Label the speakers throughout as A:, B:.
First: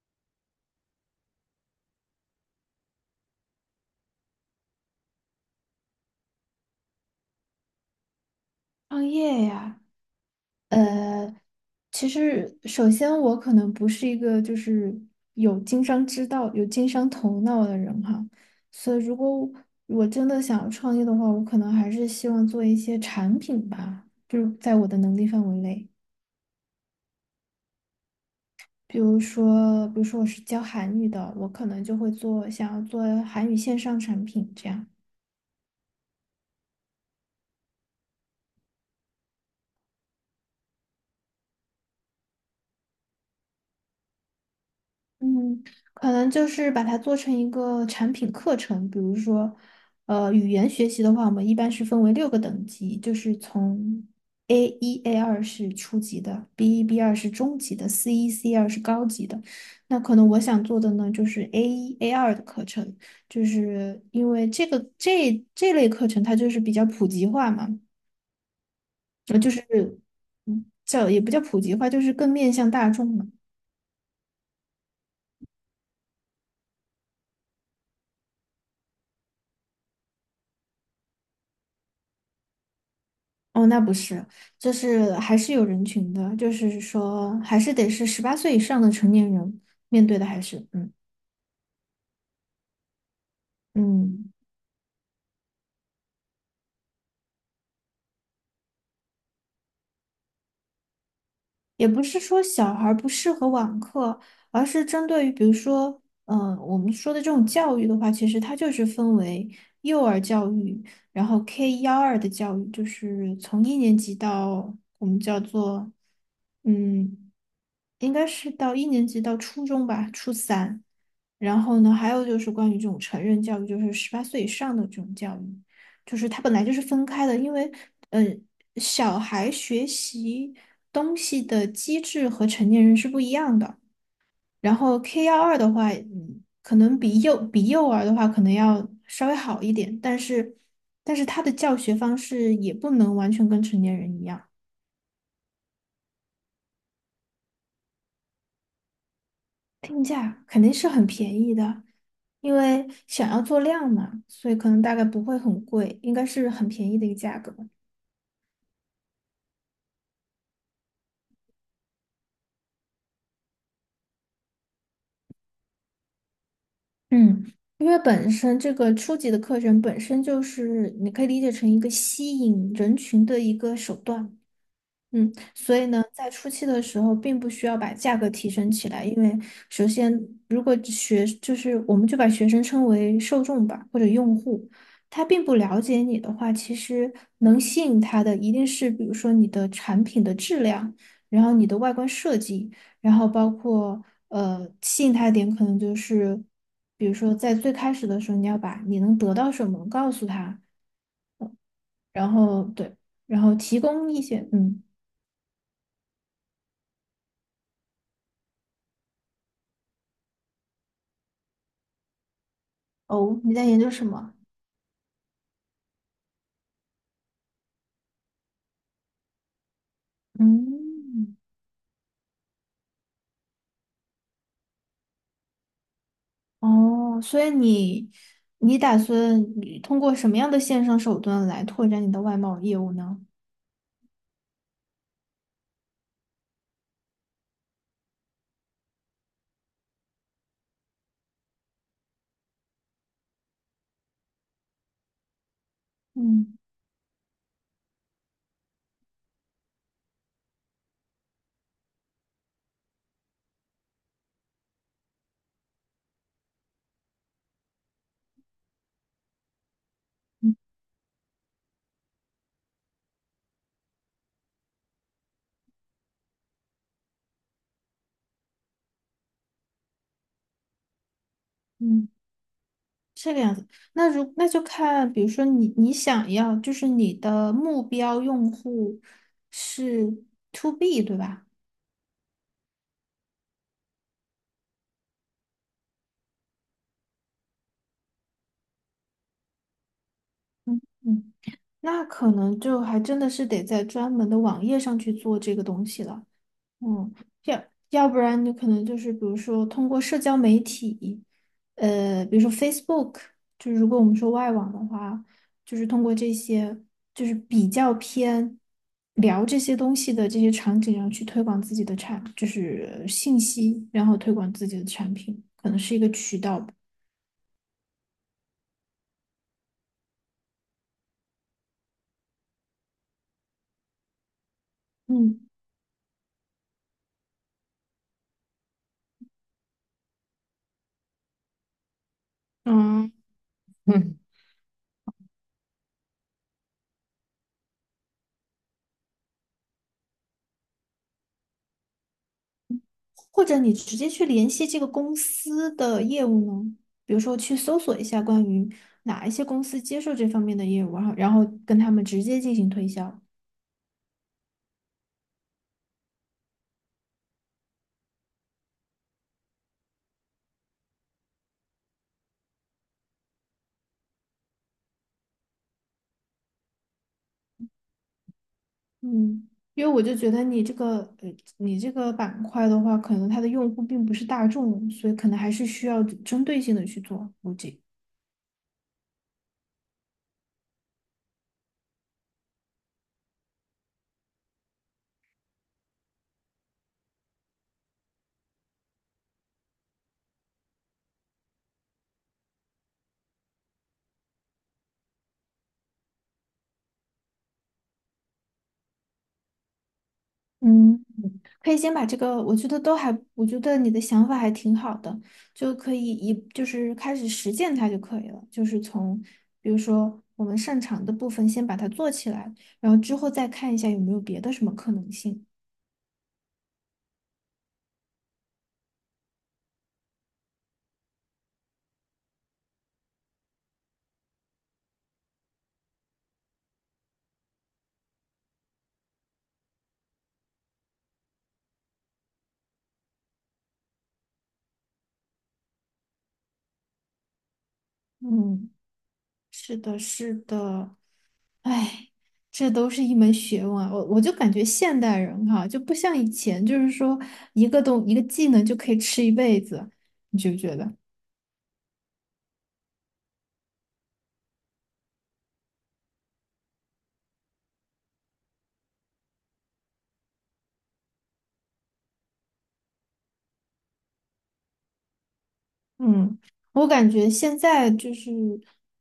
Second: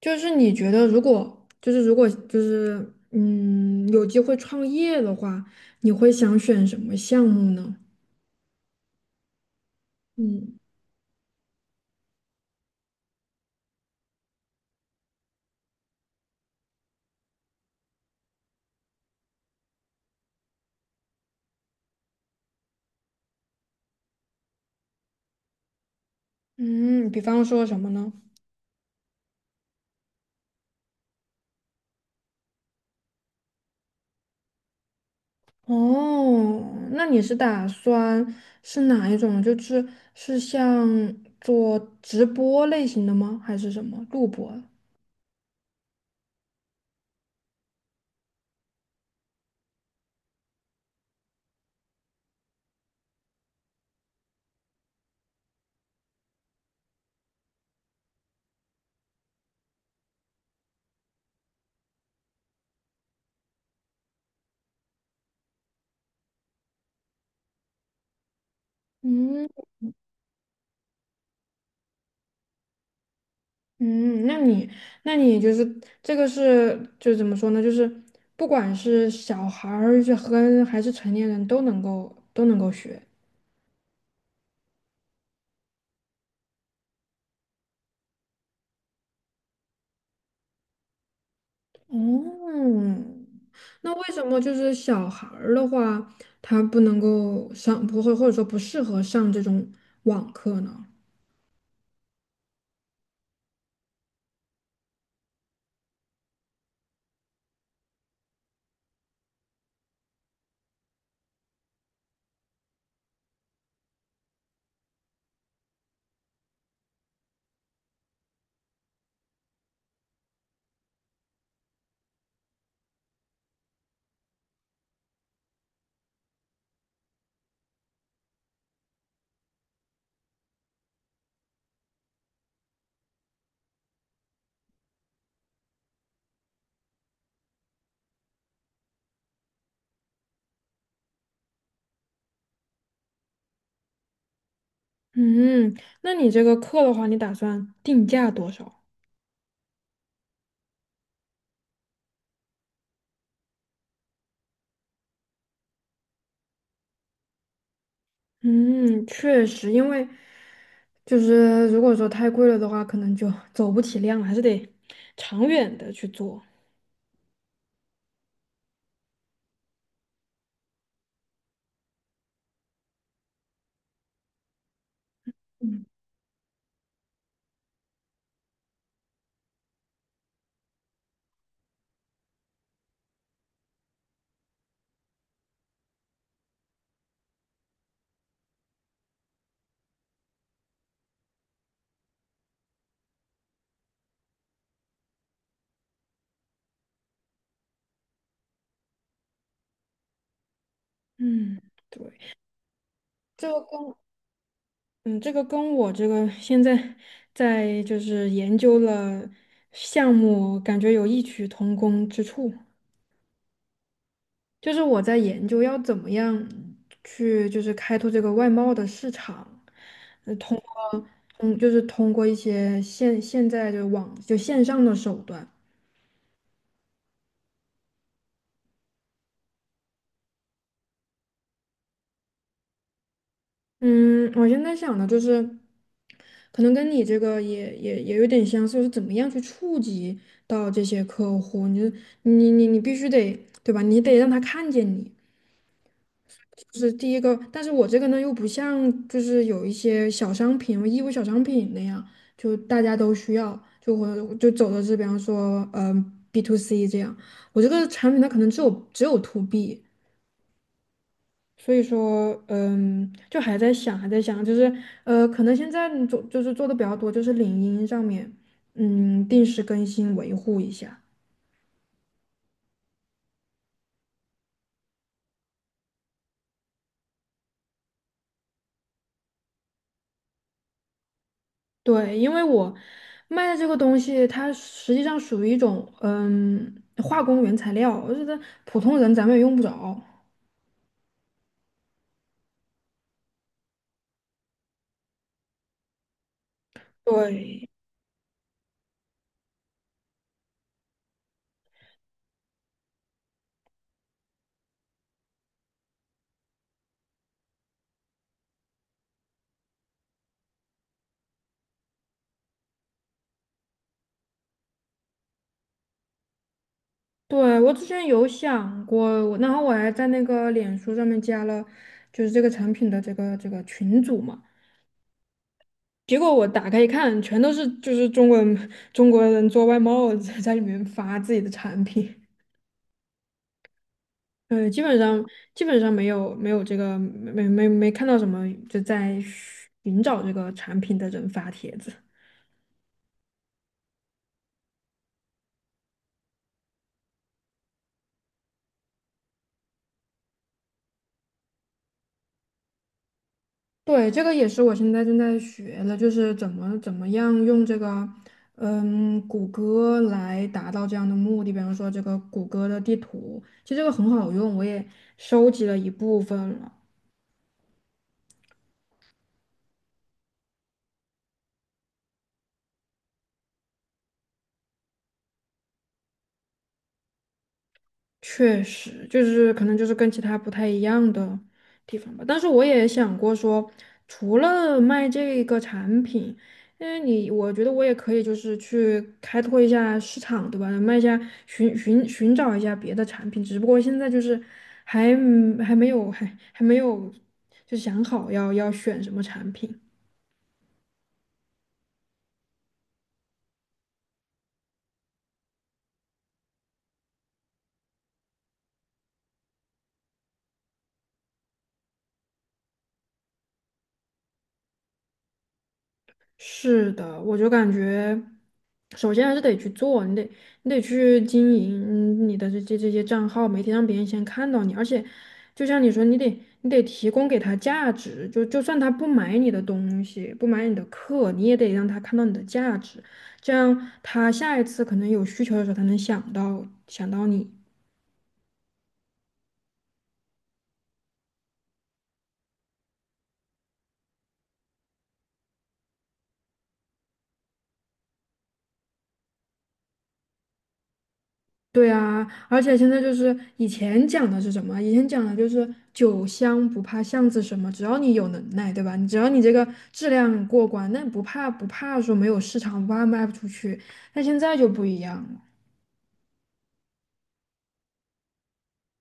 A: 就是你觉得，如果有机会创业的话，你会想选什么项目呢？
B: 创业呀，
A: 嗯，
B: 呃，其实首先我可能不是一个就是有经商之道、有经商头脑的人哈，所以如果我真的想要创业的话，我可能还是希望做一些产品吧，就是在我的能力范围内，
A: 嗯，比方说什么呢？
B: 比如说我是教韩语的，我可能就会做想要做韩语线上产品这样。
A: 哦，那你是打算是哪一种？就是像做直播类型的吗？还是什么录播？
B: 嗯，可能就是把它做成一个产品课程，比如说，语言学习的话，我们一般是分为六个等级，就是从 A 一、A 二是初级的，B1、B2是中级的，C1、C2是高级的。那可能我想做的呢，就是 A 一、A 二的课程，就是因为这个这类课程它就是比较普及化嘛，
A: 嗯
B: 就是叫也不叫普及化，就是更面向大众嘛。
A: 嗯，那你就是这个怎么说呢？就是不管是小孩儿还是成年人都能够学。
B: 哦，那不是，就是还是有人群的，就是说还是得是十八岁以上的成年人面对的，还是嗯
A: 嗯，那为什
B: 嗯，
A: 么就是小孩儿的话，他不能够上，不会或者说不适合上这种网课呢？
B: 也不是说小孩儿不适合网课，而是针对于比如说，我们说的这种教育的话，其实它就是分为幼儿教育，然后 K 幺二的教育，就是从一年级到我们叫做嗯。应该是到一年级到初中吧，初三。然后呢，还有就是关于这种成人教育，就是十八岁以上的这种教育，就是它本来就是分开的，因为嗯，小孩学习东西的机制和成年人是不一样的。然后 K 幺二的话，可能比幼儿的话可能要稍微好一点，但是他的教学方式也不能完全跟成年人一样。
A: 嗯，那你这个课的话，你打算定价多少？
B: 定价肯定是很便宜的，因为想要做量嘛，所以可能大概不会很贵，应该是很便宜的一个价格。
A: 嗯，确实，因为就是如果说太贵了的话，可能就 走不起量了，还是得长远的去做。
B: 嗯，因为本身这个初级的课程本身就是你可以理解成一个吸引人群的一个手段。所
A: 嗯
B: 以呢，在初期的时候，并不需要把价格提升起来，因为首先，如果就是我们就把学生称为受众吧，或者用户，他并不了解你的话，其实能吸引他的一定是，比如说你的产品的质量，然后你的外观设计，然后包括吸引他的点可能就是，比如说在最开始的时候，你要把你能得到什么告诉他，
A: 嗯，对，
B: 然后对，然
A: 这
B: 后
A: 个
B: 提
A: 跟
B: 供一些嗯
A: 嗯，这个跟我这个现在在就是研究了项目，感觉有异曲同工之处。
B: 哦，你在研究什么？
A: 就是我在研究要怎么样去就是开拓这个外贸的市场，通
B: 嗯，
A: 通就是通过一些现在的线上的手段。
B: 哦，所以你打算通过什么样的线上手段来拓展你的外贸业务呢？
A: 嗯，我现在想的就是，可能跟你这个也有点相似，就是怎么样去触及到这些客户，你就你你你必须得对吧？你得让他看见你。
B: 嗯
A: 就是第一个，但是我这个呢又不像就是有一些小商品、义乌小商品那样，就大家都需要，就我就走的是比方说，嗯，B to C 这样，我这个产品它可能只有 to B。
B: 嗯
A: 所以说，嗯，就还在想，还在想，就是可能现在做就是做的比较多，就是领英上面，嗯，定时更新维护一下。
B: 嗯，这个样子。那就看，比如说你想要，就是你的目标用户是 to B，对吧？
A: 对，因为我卖的这个东西，它实际上属于一种化工原材料，我觉得普通人咱们也用不着。
B: 嗯嗯，那可能就还真的是得在专门的网页上去做这个东西了。嗯，要
A: 对，
B: 要不然你可能就是比如说通过社交媒体，比如说 Facebook，就是如果我们说外网的话，就是通过这些就是比较偏聊这些东西的这些场景，然后去推广自己的就是信息，然后推广自己的产品，可能是一个渠道吧。
A: 对，我之前有想过，然后我还在那个脸书上面加了，就是这个产品的这个群组嘛。
B: 嗯。
A: 结果我打开一看，全都是就是中国人做外贸在里面发自己的产品。
B: 嗯。
A: 对，基本上没有没有这个没没没看到什么就在寻找这个产品的人发帖子。
B: 或者你直接去联系这个公司的业务呢？比如说去搜索一下关于哪一些公司接受这方面的业务，然后跟他们直接进行推销。
A: 对，这个也是我现在正在学的，就是怎么样用这个谷歌来达到这样的目的。比方说这个谷歌的地图，其实这个很好用，我也收集了一部分了。
B: 嗯，因为我就觉得你这个你这个板块的话，可能它的用户并不是大众，所以可能还是需要针对性的去做估计。
A: 确实，就是可能就是跟其他不太一样的地方吧。但是我也想过说，除了卖这个产品，因为你，我觉得我也可以就是去开拓一下市场，对吧？卖一下，寻找一下别的产品。只不过现在就是还还没有还还没有就想好要选什么产品。
B: 嗯，可以先把这个，我觉得都还，我觉得你的想法还挺好的，就可以就是开始实践它就可以了，就是从比如说我们擅长的部分先把它做起来，然后之后再看一下有没有别的什么可能性。
A: 是的，我就感觉，首先还是得去做，你得去经营你的这些账号，媒体让别人先看到你，而且就像你说，你得提供给他价值，就算他不买你的东西，不买你的课，你也得让他看到你的价值，这样他下一次可能有需求的时候，他能想到你。
B: 嗯，是的，是的，哎，这都是一门学问啊，我就感觉现代人哈、就不像以前，就是说一个技能就可以吃一辈子，你觉不觉得？
A: 对啊，而且现在就是以前讲的是什么？以前讲的就是酒香不怕巷子深嘛，只要你有能耐，对吧？你只要你这个质量过关，那不怕说没有市场，不怕卖不出去。但现在就不一样了。
B: 嗯，我感觉现在就是，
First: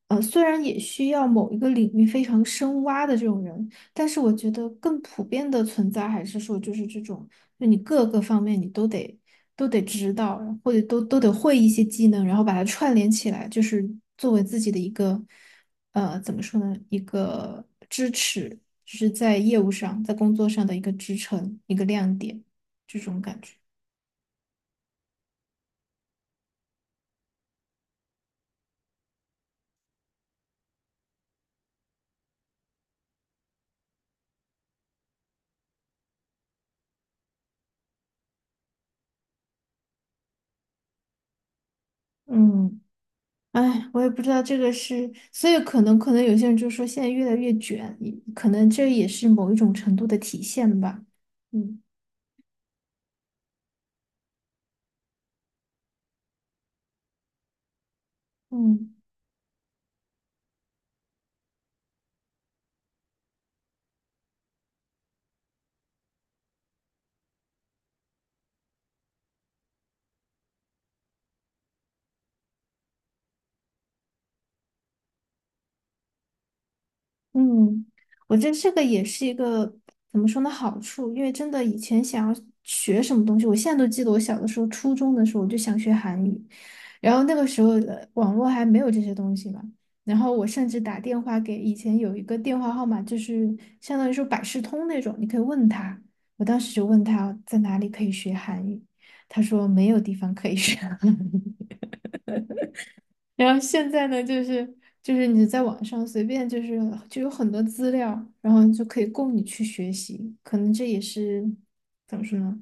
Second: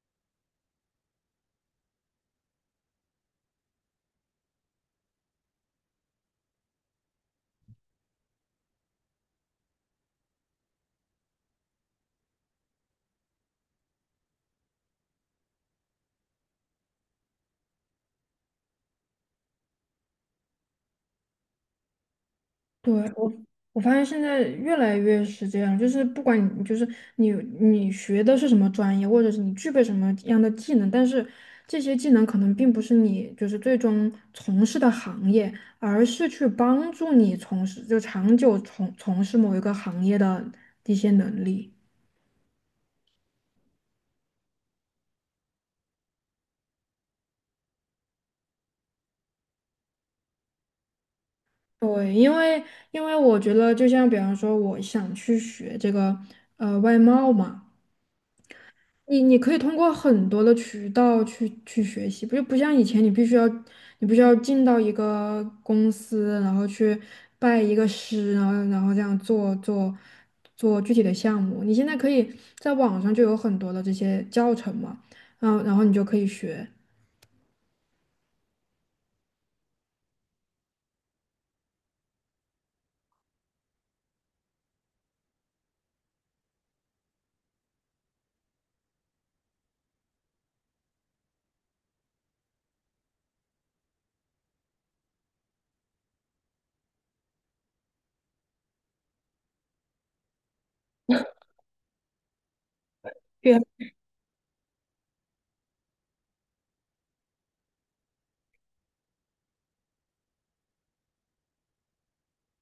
B: 虽然也需要某一个领域非常深挖的这种人，但是我觉得更普遍的存在还是说，就是这种，就你各个方面你都得都得知道，或者都得会一些技能，然后把它串联起来，就是作为自己的一个，怎么说呢，一个支持，就是在业务上，在工作上的一个支撑，一个亮点，
A: 对，
B: 这种
A: 我
B: 感觉。
A: 我发现现在越来越是这样，就是不管你就是你你学的是什么专业，或者是你具备什么样的技能，但是这些技能可能并不是你就是最终从事的行业，而是去帮助你从事就长久从事某一个行业的一些能力。
B: 嗯。哎，我也不知道这个是，所以可能有些人就说现在越来越卷，可能这也是某一种程度的体现吧。嗯。
A: 对，因为我觉得，就像比方说，我想去学这个外贸嘛。
B: 嗯。
A: 你可以通过很多的渠道去学习，不像以前你必须要进到一个公司，然后去拜一个师，然后这样做具体的项目。你现在可以在网上就有很多的这些教程嘛，嗯，然后你就可以学。
B: 嗯，我觉得这个也是一个怎么说呢好处，因为真的以前想要学什么东西，我现在都记得我小的时候，初中的时候我就想学韩语，然后那个时候的网络还没有这些东西嘛，然后我甚至打电话给以前有一个电话号码，就是相当于说百事通那种，你可以问他，我当时就问他在哪里可以学韩语，他说没有地方可以学。然后现在呢，就是你在网上随便就有很多资料，然后就可以供你去学习，可能这也是怎么说呢，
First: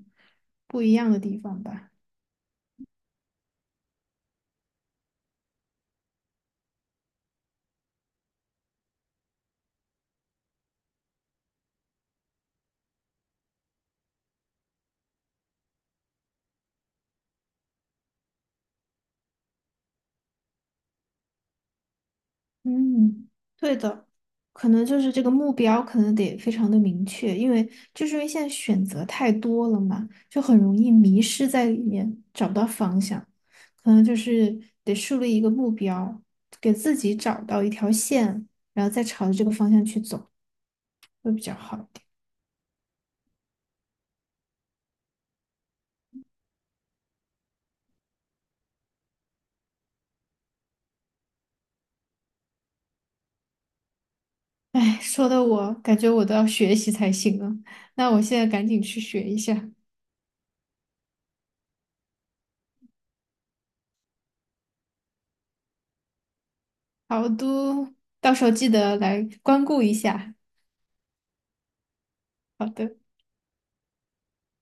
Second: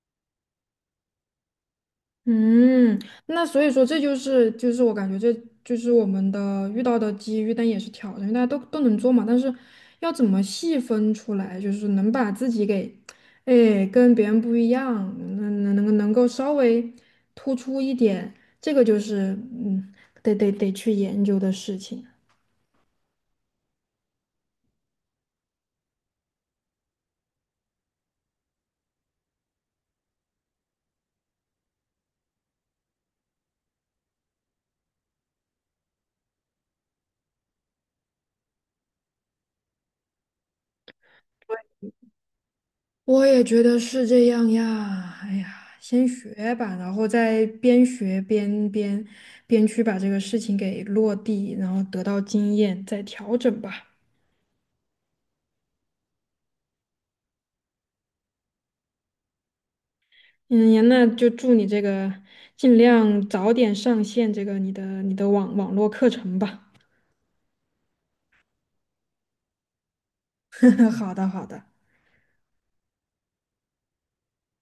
B: 不一样的地方吧。
A: 嗯，那所以说这就是我感觉这就是我们的遇到的机遇，但也是挑战，因为大家都能做嘛，但是要怎么细分出来，就是能把自己给，哎，跟别人不一样，能够稍微突出一点，这个就是得去研究的事情。
B: 嗯，对的，可能就是这个目标可能得非常的明确，因为现在选择太多了嘛，就很容易迷失在里面，找不到方向。可能就是得树立一个目标，给自己找到一条线，然后再朝着这个方向去走。会比较好一点。
A: 我也觉得是这样呀。哎呀，先学吧，然后再边学边去把这个事情给落地，然后得到经验，再调整吧。
B: 哎，说的我感觉我都要学习才行了。那我现在赶紧去学一下。
A: 嗯呀，那就祝你这个尽量早点上线这个你的网络课程吧。
B: 好的，到时候记得来光顾一下。
A: 好的，好的。
B: 好的。